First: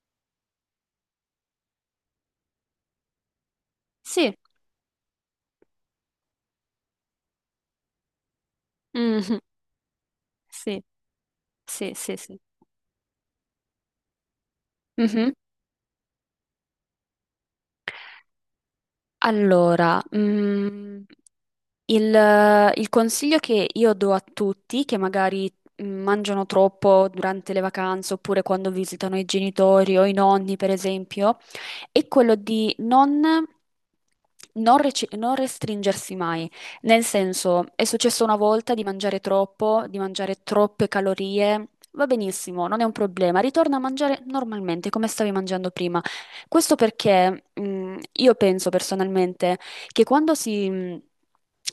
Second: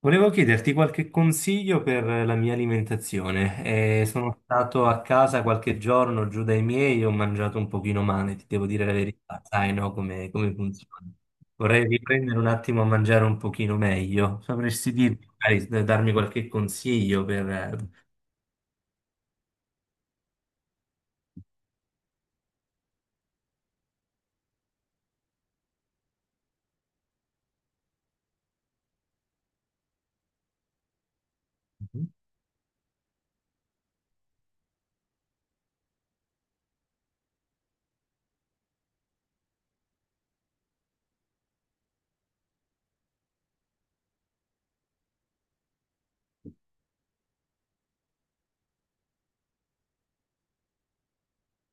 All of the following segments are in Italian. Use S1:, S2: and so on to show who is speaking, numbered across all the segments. S1: Volevo chiederti qualche consiglio per la mia alimentazione.
S2: Sì,
S1: Sono stato a casa qualche giorno giù dai miei, ho mangiato un pochino male, ti devo dire la
S2: mhm,
S1: verità, sai, no, come
S2: sì,
S1: funziona. Vorrei
S2: sì, sì,
S1: riprendere
S2: sì.
S1: un attimo a mangiare un pochino meglio. Sapresti dirmi,
S2: Mhm.
S1: magari, darmi qualche consiglio per...
S2: Allora, il consiglio che io do a tutti che magari mangiano troppo durante le vacanze oppure quando visitano i genitori o i nonni, per esempio, è quello di non, non restringersi mai. Nel senso, è successo una volta di mangiare troppo, di mangiare troppe calorie. Va benissimo, non è un problema, ritorna a mangiare normalmente come stavi mangiando prima. Questo perché, io penso personalmente che quando si,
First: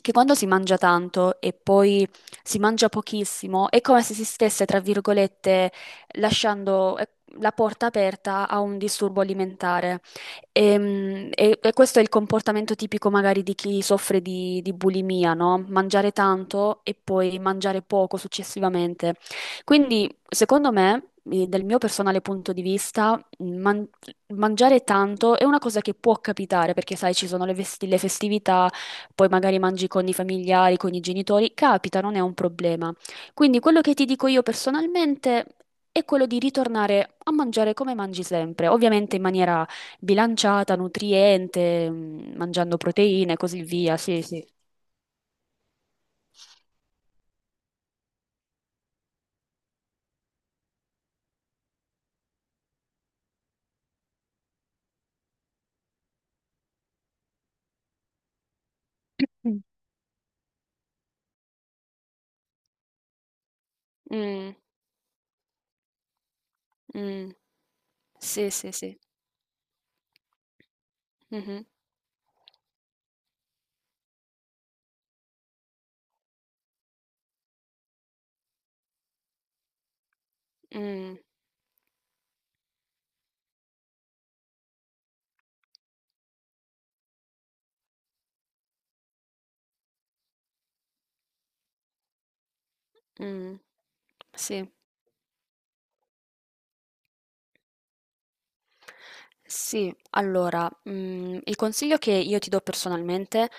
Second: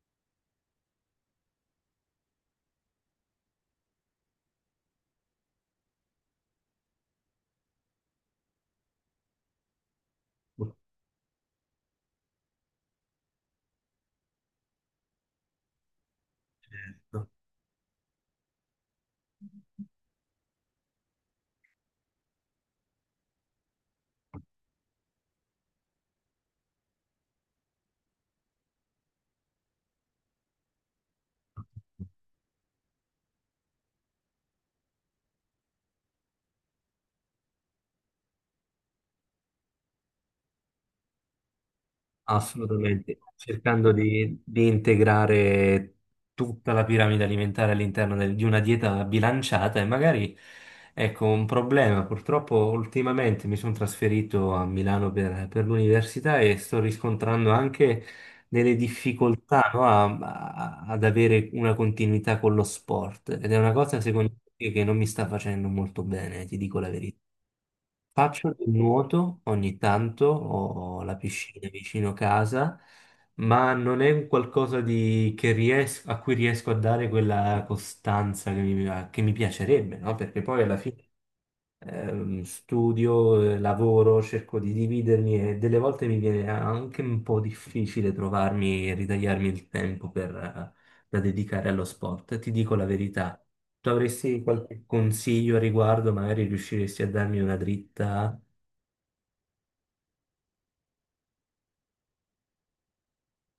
S2: che quando si mangia tanto e poi si mangia pochissimo, è come se si stesse, tra virgolette, lasciando la porta aperta a un disturbo alimentare. E questo è il comportamento tipico magari di chi soffre di bulimia, no? Mangiare tanto e poi mangiare poco successivamente. Quindi, secondo me, dal mio personale punto di vista, man- mangiare tanto è una cosa che può capitare perché, sai, ci sono le festività, poi magari mangi con i familiari, con i genitori, capita, non è un problema. Quindi quello che ti dico io personalmente è quello di ritornare a mangiare come mangi sempre, ovviamente in maniera bilanciata, nutriente, mangiando
S1: Assolutamente,
S2: proteine e così
S1: cercando
S2: via. Sì, sì.
S1: di integrare tutta la piramide alimentare all'interno di una dieta bilanciata e magari, ecco, un problema. Purtroppo ultimamente mi sono trasferito a Milano per l'università e sto riscontrando anche delle
S2: Mm.
S1: difficoltà, no, ad avere una continuità con lo sport ed è una cosa secondo
S2: Mm,
S1: me che non mi sta facendo molto bene, ti dico la verità.
S2: mm, sì,
S1: Faccio del
S2: sì, sì.
S1: nuoto ogni tanto, ho la
S2: Mhm,
S1: piscina vicino casa, ma non è un qualcosa di- che ries- a cui riesco a dare quella costanza che mi piacerebbe, no? Perché poi alla fine
S2: mm,
S1: studio, lavoro, cerco di dividermi e delle volte mi viene anche un po' difficile trovarmi e ritagliarmi il tempo da dedicare allo sport. Ti dico la verità.
S2: mm,
S1: Tu avresti
S2: sì.
S1: qualche consiglio a riguardo, magari riusciresti a darmi una dritta?
S2: Sì, allora, il consiglio che io ti do personalmente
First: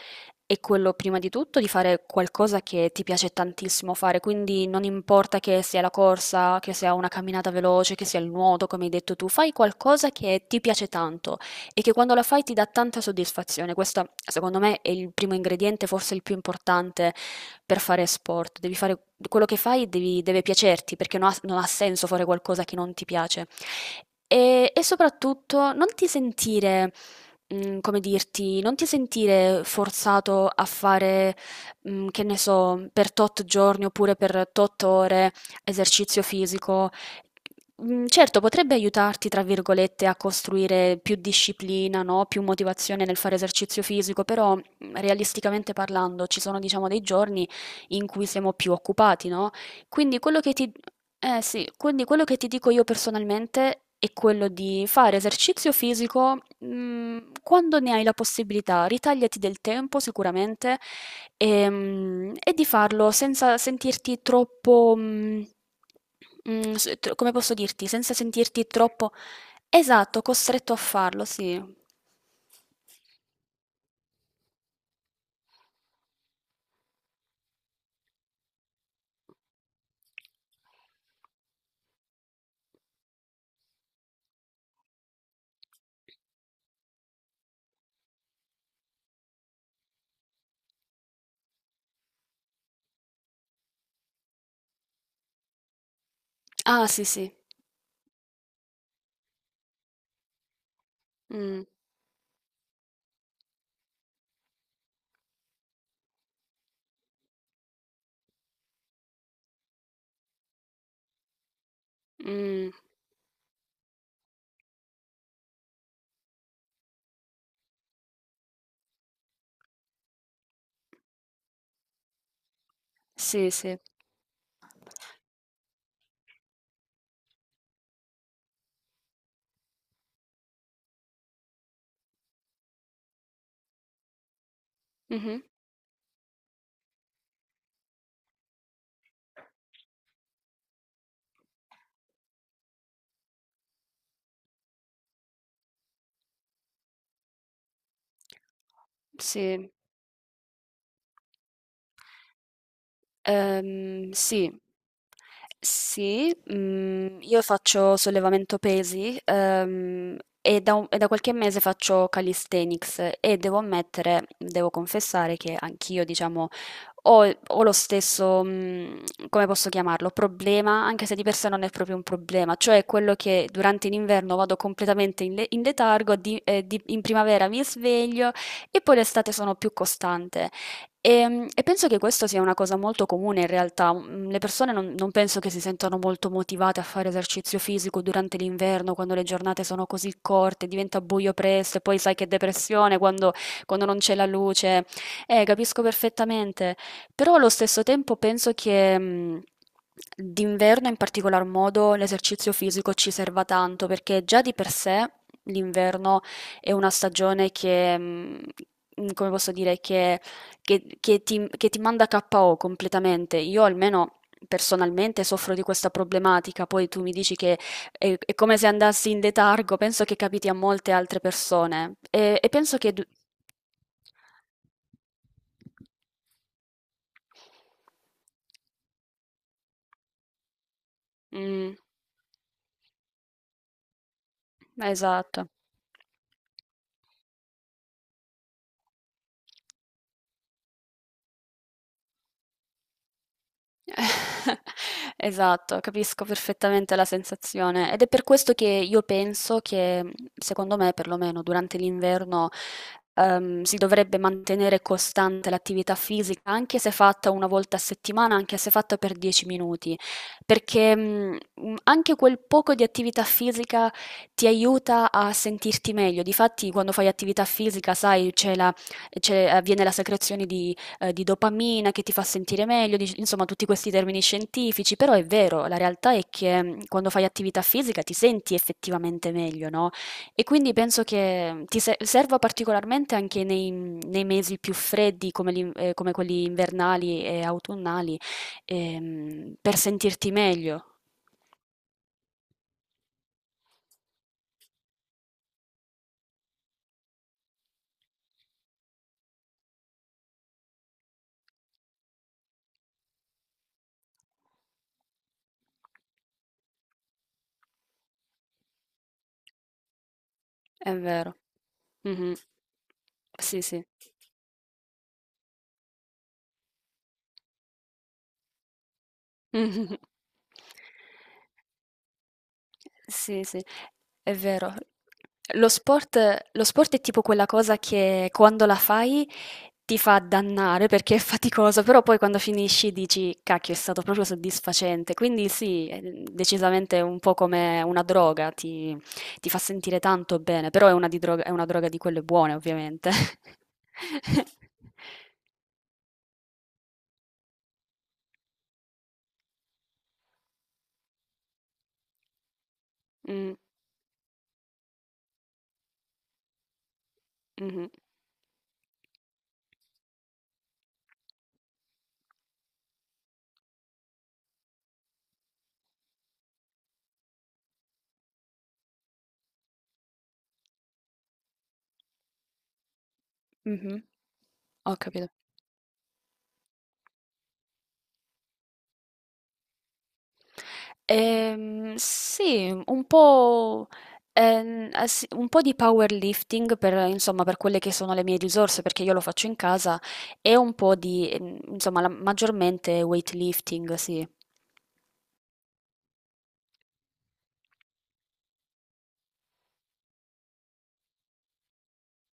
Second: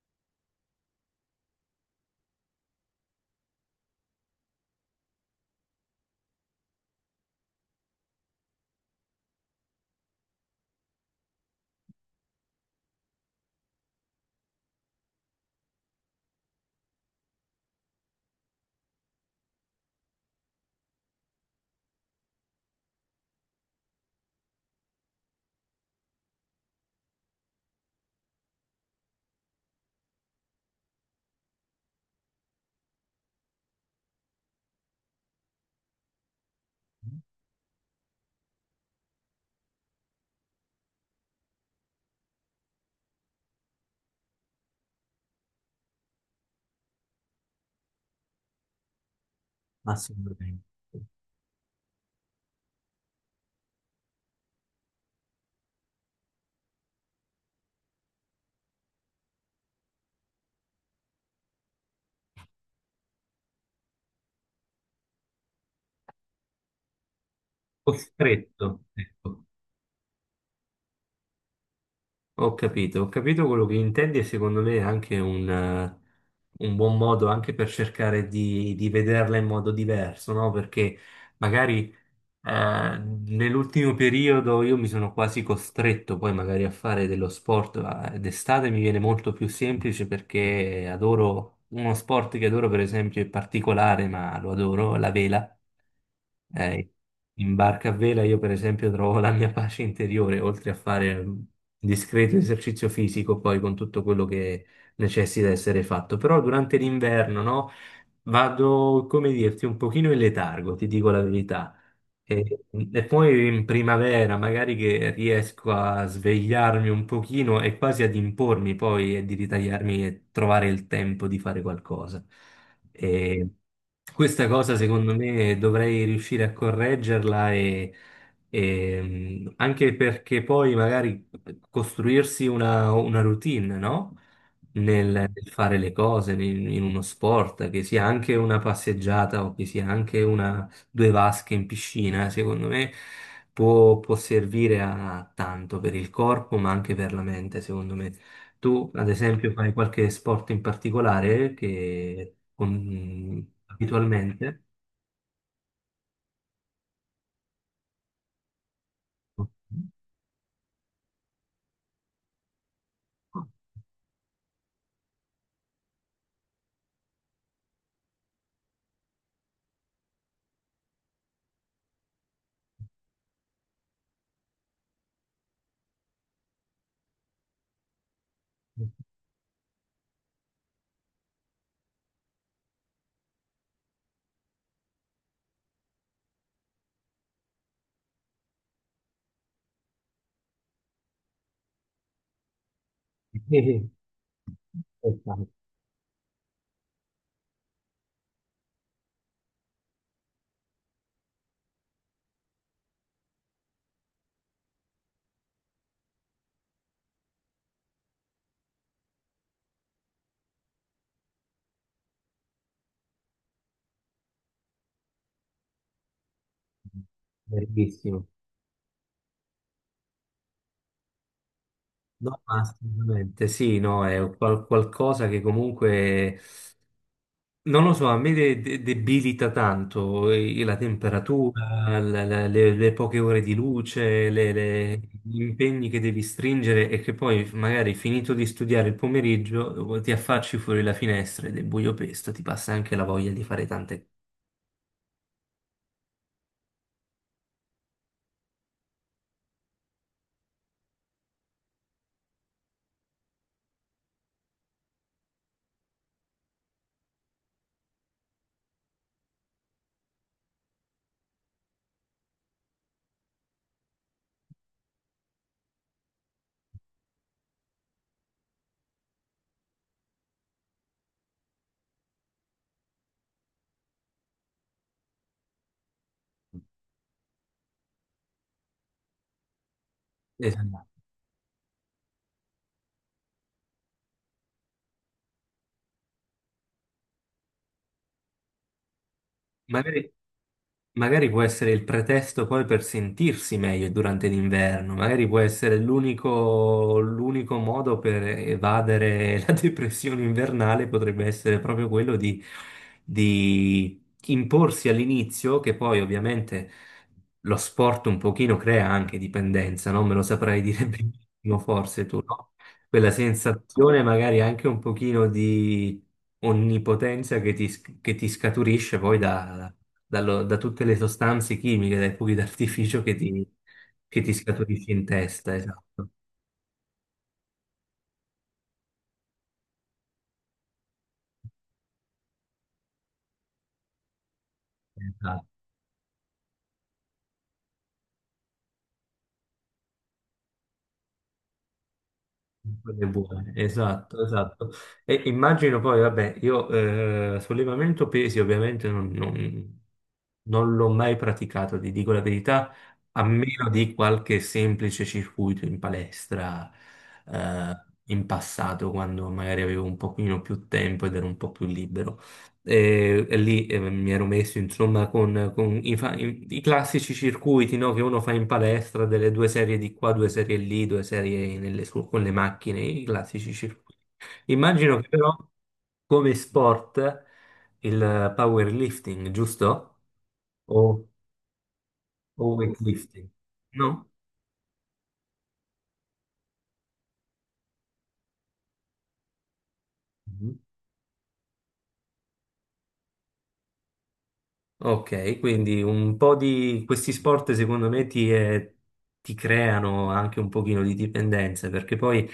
S2: è quello prima di tutto di fare qualcosa che ti piace tantissimo fare, quindi non importa che sia la corsa, che sia una camminata veloce, che sia il nuoto, come hai detto tu, fai qualcosa che ti piace tanto e che quando la fai ti dà tanta soddisfazione. Questo, secondo me, è il primo ingrediente, forse il più importante per fare sport. Devi fare quello che fai deve piacerti, perché non ha, non ha senso fare qualcosa che non ti piace. E soprattutto non ti sentire, come dirti, non ti sentire forzato a fare, che ne so, per tot giorni oppure per tot ore esercizio fisico. Certo, potrebbe aiutarti, tra virgolette, a costruire più disciplina, no? Più motivazione nel fare esercizio fisico, però realisticamente parlando ci sono, diciamo, dei giorni in cui siamo più occupati, no? Quindi quello che
S1: Assolutamente.
S2: ti, sì, quindi quello che ti dico io personalmente è quello di fare esercizio fisico, quando ne hai la possibilità. Ritagliati del tempo sicuramente. E di farlo senza sentirti troppo, mhmm, mhmm, s tro come posso dirti, senza sentirti
S1: Costretto,
S2: troppo.
S1: ecco.
S2: Esatto, costretto a farlo, sì.
S1: Ho capito quello che intendi e secondo me è anche un buon modo anche per cercare di vederla in modo diverso, no? Perché magari Eh, nell'ultimo periodo io mi sono quasi costretto poi magari a fare dello sport, ma d'estate mi viene molto più semplice perché adoro uno sport che adoro per esempio è particolare, ma lo adoro, la vela.
S2: Ah,
S1: Eh,
S2: sì, sì.
S1: In barca a vela io per esempio trovo la mia pace interiore, oltre a fare un
S2: Mh,
S1: discreto esercizio fisico poi con tutto quello che necessita essere fatto. Però durante l'inverno, no? Vado, come dirti, un pochino in letargo, ti dico la verità. E,
S2: mh,
S1: e poi in primavera magari che riesco a svegliarmi un pochino e quasi ad impormi poi e di ritagliarmi e trovare il tempo di fare qualcosa. E
S2: sì, sì.
S1: questa cosa secondo me dovrei riuscire a correggerla anche perché poi magari costruirsi una routine, no?
S2: Mh-mh.
S1: Nel fare le cose in uno sport, che sia anche una passeggiata o che sia anche due vasche in piscina, secondo me può servire a tanto per il corpo, ma anche per la mente, secondo me. Tu, ad esempio, fai
S2: Sì.
S1: qualche sport in particolare che
S2: Sì,
S1: abitualmente...
S2: sì, io faccio sollevamento pesi, e da qualche mese faccio calisthenics e devo ammettere, devo confessare che anch'io, diciamo, ho lo stesso, come posso chiamarlo, problema, anche se di per sé non è proprio un problema, cioè quello che durante l'inverno vado completamente in letargo, in primavera mi sveglio e poi l'estate sono più costante. E penso che questo sia una cosa molto comune in realtà. Mhmm, le persone non penso che si sentano molto motivate a fare esercizio fisico durante l'inverno, quando le giornate sono così corte, diventa buio presto e poi sai che depressione quando
S1: Eh,
S2: non c'è la luce.
S1: esatto.
S2: Capisco perfettamente, però allo stesso tempo penso che, d'inverno in particolar modo l'esercizio fisico ci serva tanto, perché già di per sé l'inverno è una stagione che, come posso dire, che ti manda KO completamente. Io almeno personalmente soffro di questa problematica, poi tu mi dici che
S1: Verissimo.
S2: è come se andassi in letargo, penso che capiti a molte altre persone e,
S1: No,
S2: e
S1: ma
S2: penso che.
S1: assolutamente sì, no, è qualcosa che comunque non lo so, a me debilita tanto la
S2: Mm,
S1: temperatura, le poche ore di luce, gli
S2: esatto.
S1: impegni che devi stringere e che poi magari finito di studiare il pomeriggio ti affacci fuori la finestra ed è buio pesto, ti passa anche la voglia di fare tante
S2: Esatto, capisco perfettamente la sensazione ed è per questo che io penso che, secondo me, perlomeno durante l'inverno, si dovrebbe mantenere costante l'attività fisica, anche se fatta una volta a settimana, anche se fatta per 10 minuti, perché, anche quel poco di attività fisica ti aiuta a sentirti meglio. Difatti, quando fai attività fisica, sai, avviene la secrezione di dopamina che ti fa sentire meglio, insomma tutti questi termini scientifici, però è vero, la realtà è che quando fai attività fisica ti senti effettivamente meglio, no? E
S1: cose.
S2: quindi penso che ti serva particolarmente anche nei mesi più freddi come quelli invernali e autunnali, per
S1: Magari
S2: sentirti meglio,
S1: magari può essere il pretesto poi per sentirsi meglio durante l'inverno, magari può essere l'unico modo per evadere la depressione invernale, potrebbe essere proprio quello di imporsi all'inizio, che poi ovviamente lo sport un pochino crea anche dipendenza, non me lo saprai dire
S2: è vero.
S1: benissimo forse tu,
S2: Mhm.
S1: no? Quella
S2: Sì, sì.
S1: sensazione magari anche un pochino di onnipotenza che ti, che ti scaturisce poi da, da tutte le sostanze chimiche, dai fuochi d'artificio
S2: Sì, sì,
S1: che ti
S2: è vero.
S1: scaturisci in testa, esatto.
S2: Lo sport è tipo quella cosa che quando la fai ti fa dannare perché è faticoso, però poi quando finisci dici, cacchio, è stato proprio soddisfacente.
S1: Esatto.
S2: Quindi sì, è decisamente un po' come una droga, ti fa sentire tanto bene, però è una droga di quelle buone,
S1: Cose
S2: ovviamente.
S1: buone, esatto, esatto. E immagino poi, vabbè, io sollevamento pesi ovviamente non l'ho mai praticato, ti dico la verità, a
S2: Mm,
S1: meno di qualche semplice circuito in palestra
S2: mhm,
S1: in passato, quando magari avevo un pochino più tempo ed ero un po' più libero. E lì mi ero messo insomma con i, i classici circuiti no, che uno fa in palestra, delle due serie di qua, due serie lì, due serie con le macchine, i classici circuiti.
S2: mhm. Ho
S1: Immagino che
S2: capito.
S1: però come sport il powerlifting, giusto? O,
S2: Ehm,
S1: o
S2: sì, un
S1: weightlifting?
S2: po',
S1: No?
S2: eh sì, un po' di powerlifting per, insomma, per quelle che sono le mie risorse, perché io lo faccio in casa, e un po' di, insomma, maggiormente weightlifting, sì.
S1: Ok, quindi un po' di questi sport secondo me ti, ti creano anche un pochino di dipendenza, perché poi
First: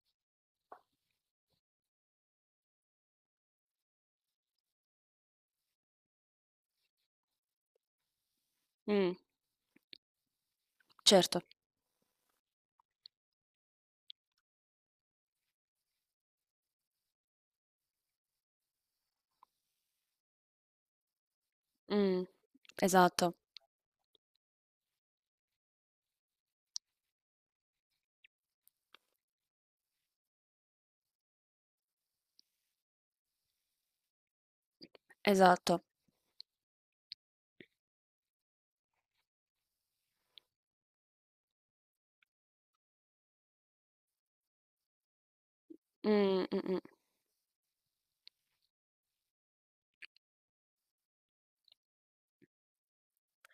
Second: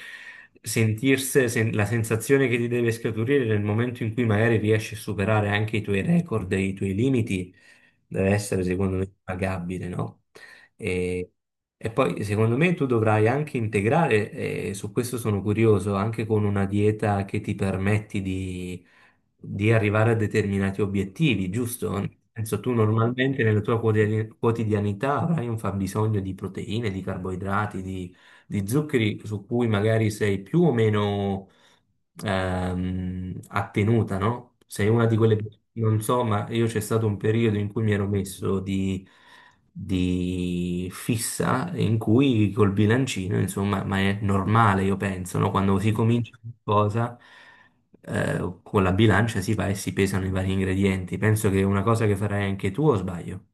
S1: sentirsi, la sensazione che ti deve scaturire nel momento in cui magari riesci a superare anche i tuoi record e i tuoi limiti deve essere secondo me
S2: Mm,
S1: pagabile, no? E,
S2: certo.
S1: e poi secondo me tu dovrai anche integrare, e su questo sono curioso, anche con una dieta che ti permetti di arrivare a determinati obiettivi, giusto? Nel
S2: Mm,
S1: senso, tu
S2: esatto,
S1: normalmente nella tua quotidianità avrai un fabbisogno di proteine, di carboidrati, di zuccheri su cui magari sei più o meno attenuta, no? Sei una di quelle,
S2: esatto.
S1: non so, ma io c'è stato un periodo in cui mi ero messo di fissa in cui col bilancino, insomma, ma è normale, io penso, no? Quando si comincia
S2: Mm, mm, mm.
S1: qualcosa, con la bilancia si va e si pesano i vari ingredienti. Penso che è una cosa che farai anche tu, o sbaglio?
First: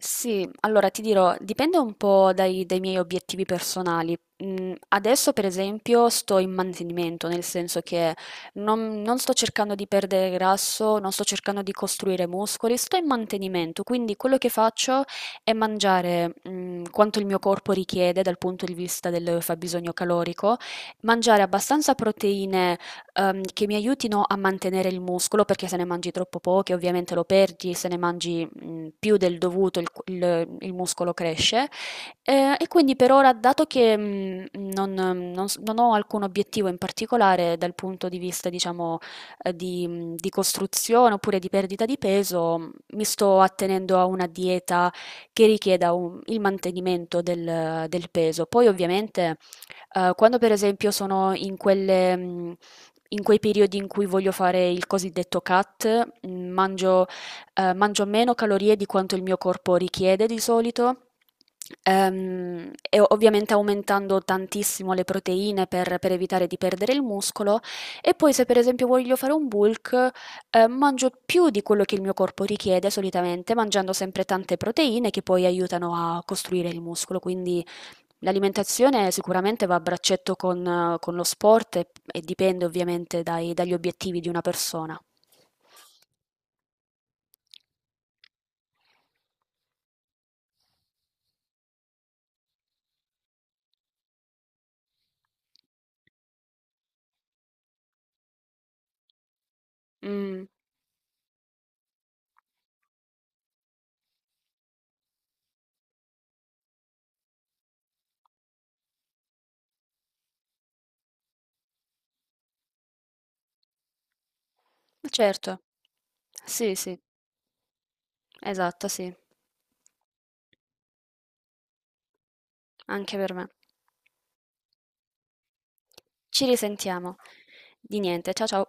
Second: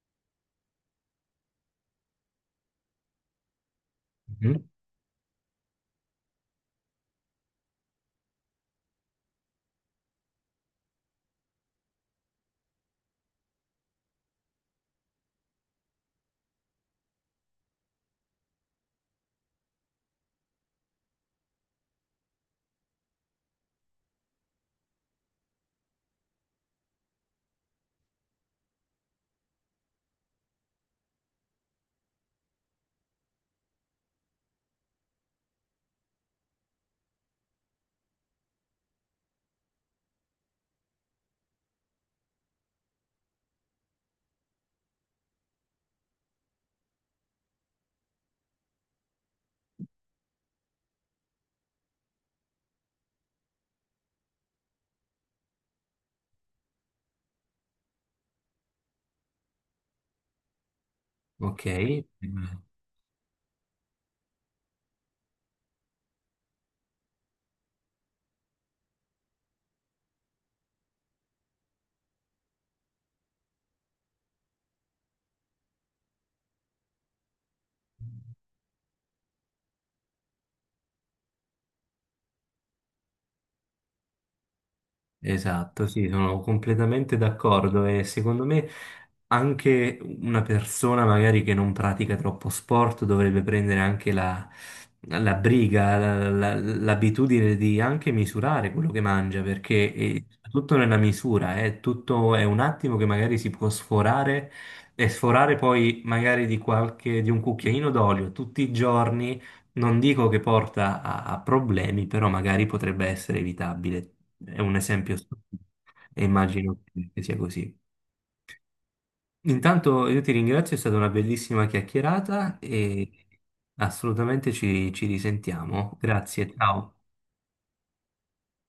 S2: Sì, allora ti dirò, dipende un po' dai miei obiettivi personali.
S1: Mhm.
S2: Mm, adesso, per esempio, sto in mantenimento, nel senso che non sto cercando di perdere grasso, non sto cercando di costruire muscoli, sto in mantenimento, quindi quello che faccio è mangiare, quanto il mio corpo richiede dal punto di vista del fabbisogno calorico, mangiare abbastanza proteine che mi aiutino a mantenere il muscolo, perché se ne mangi troppo poche ovviamente lo perdi, se ne mangi più del dovuto il muscolo cresce. E quindi per ora, dato che non ho alcun obiettivo in particolare dal punto di vista, diciamo, di costruzione oppure di perdita di peso, mi sto attenendo a una dieta che richieda il mantenimento del peso. Poi ovviamente quando per esempio sono in quei periodi in cui voglio fare il cosiddetto cut, mangio meno calorie di quanto il mio corpo richiede di solito,
S1: Ok.
S2: e ovviamente aumentando tantissimo le proteine per evitare di perdere il muscolo, e poi se per esempio voglio fare un bulk, mangio più di quello che il mio corpo richiede solitamente, mangiando sempre tante proteine che poi aiutano a costruire il muscolo, quindi l'alimentazione sicuramente va a braccetto con lo sport e dipende ovviamente dai dagli obiettivi di una persona.
S1: Esatto, sì, sono completamente d'accordo e secondo me anche una persona magari che non pratica troppo sport dovrebbe prendere anche la briga, l'abitudine di anche misurare quello che mangia, perché è
S2: Mh,
S1: tutto nella misura, è tutto è un attimo che magari si può sforare e sforare poi magari di qualche, di un cucchiaino d'olio tutti i giorni non dico che porta a problemi, però magari potrebbe essere evitabile. È un esempio
S2: certo.
S1: stupido e
S2: Sì,
S1: immagino
S2: sì,
S1: che sia così.
S2: esatto, sì.
S1: Intanto io ti ringrazio, è stata una bellissima chiacchierata e
S2: Anche per me.
S1: assolutamente ci risentiamo.
S2: Ci
S1: Grazie, ciao.
S2: risentiamo. Di niente, ciao ciao.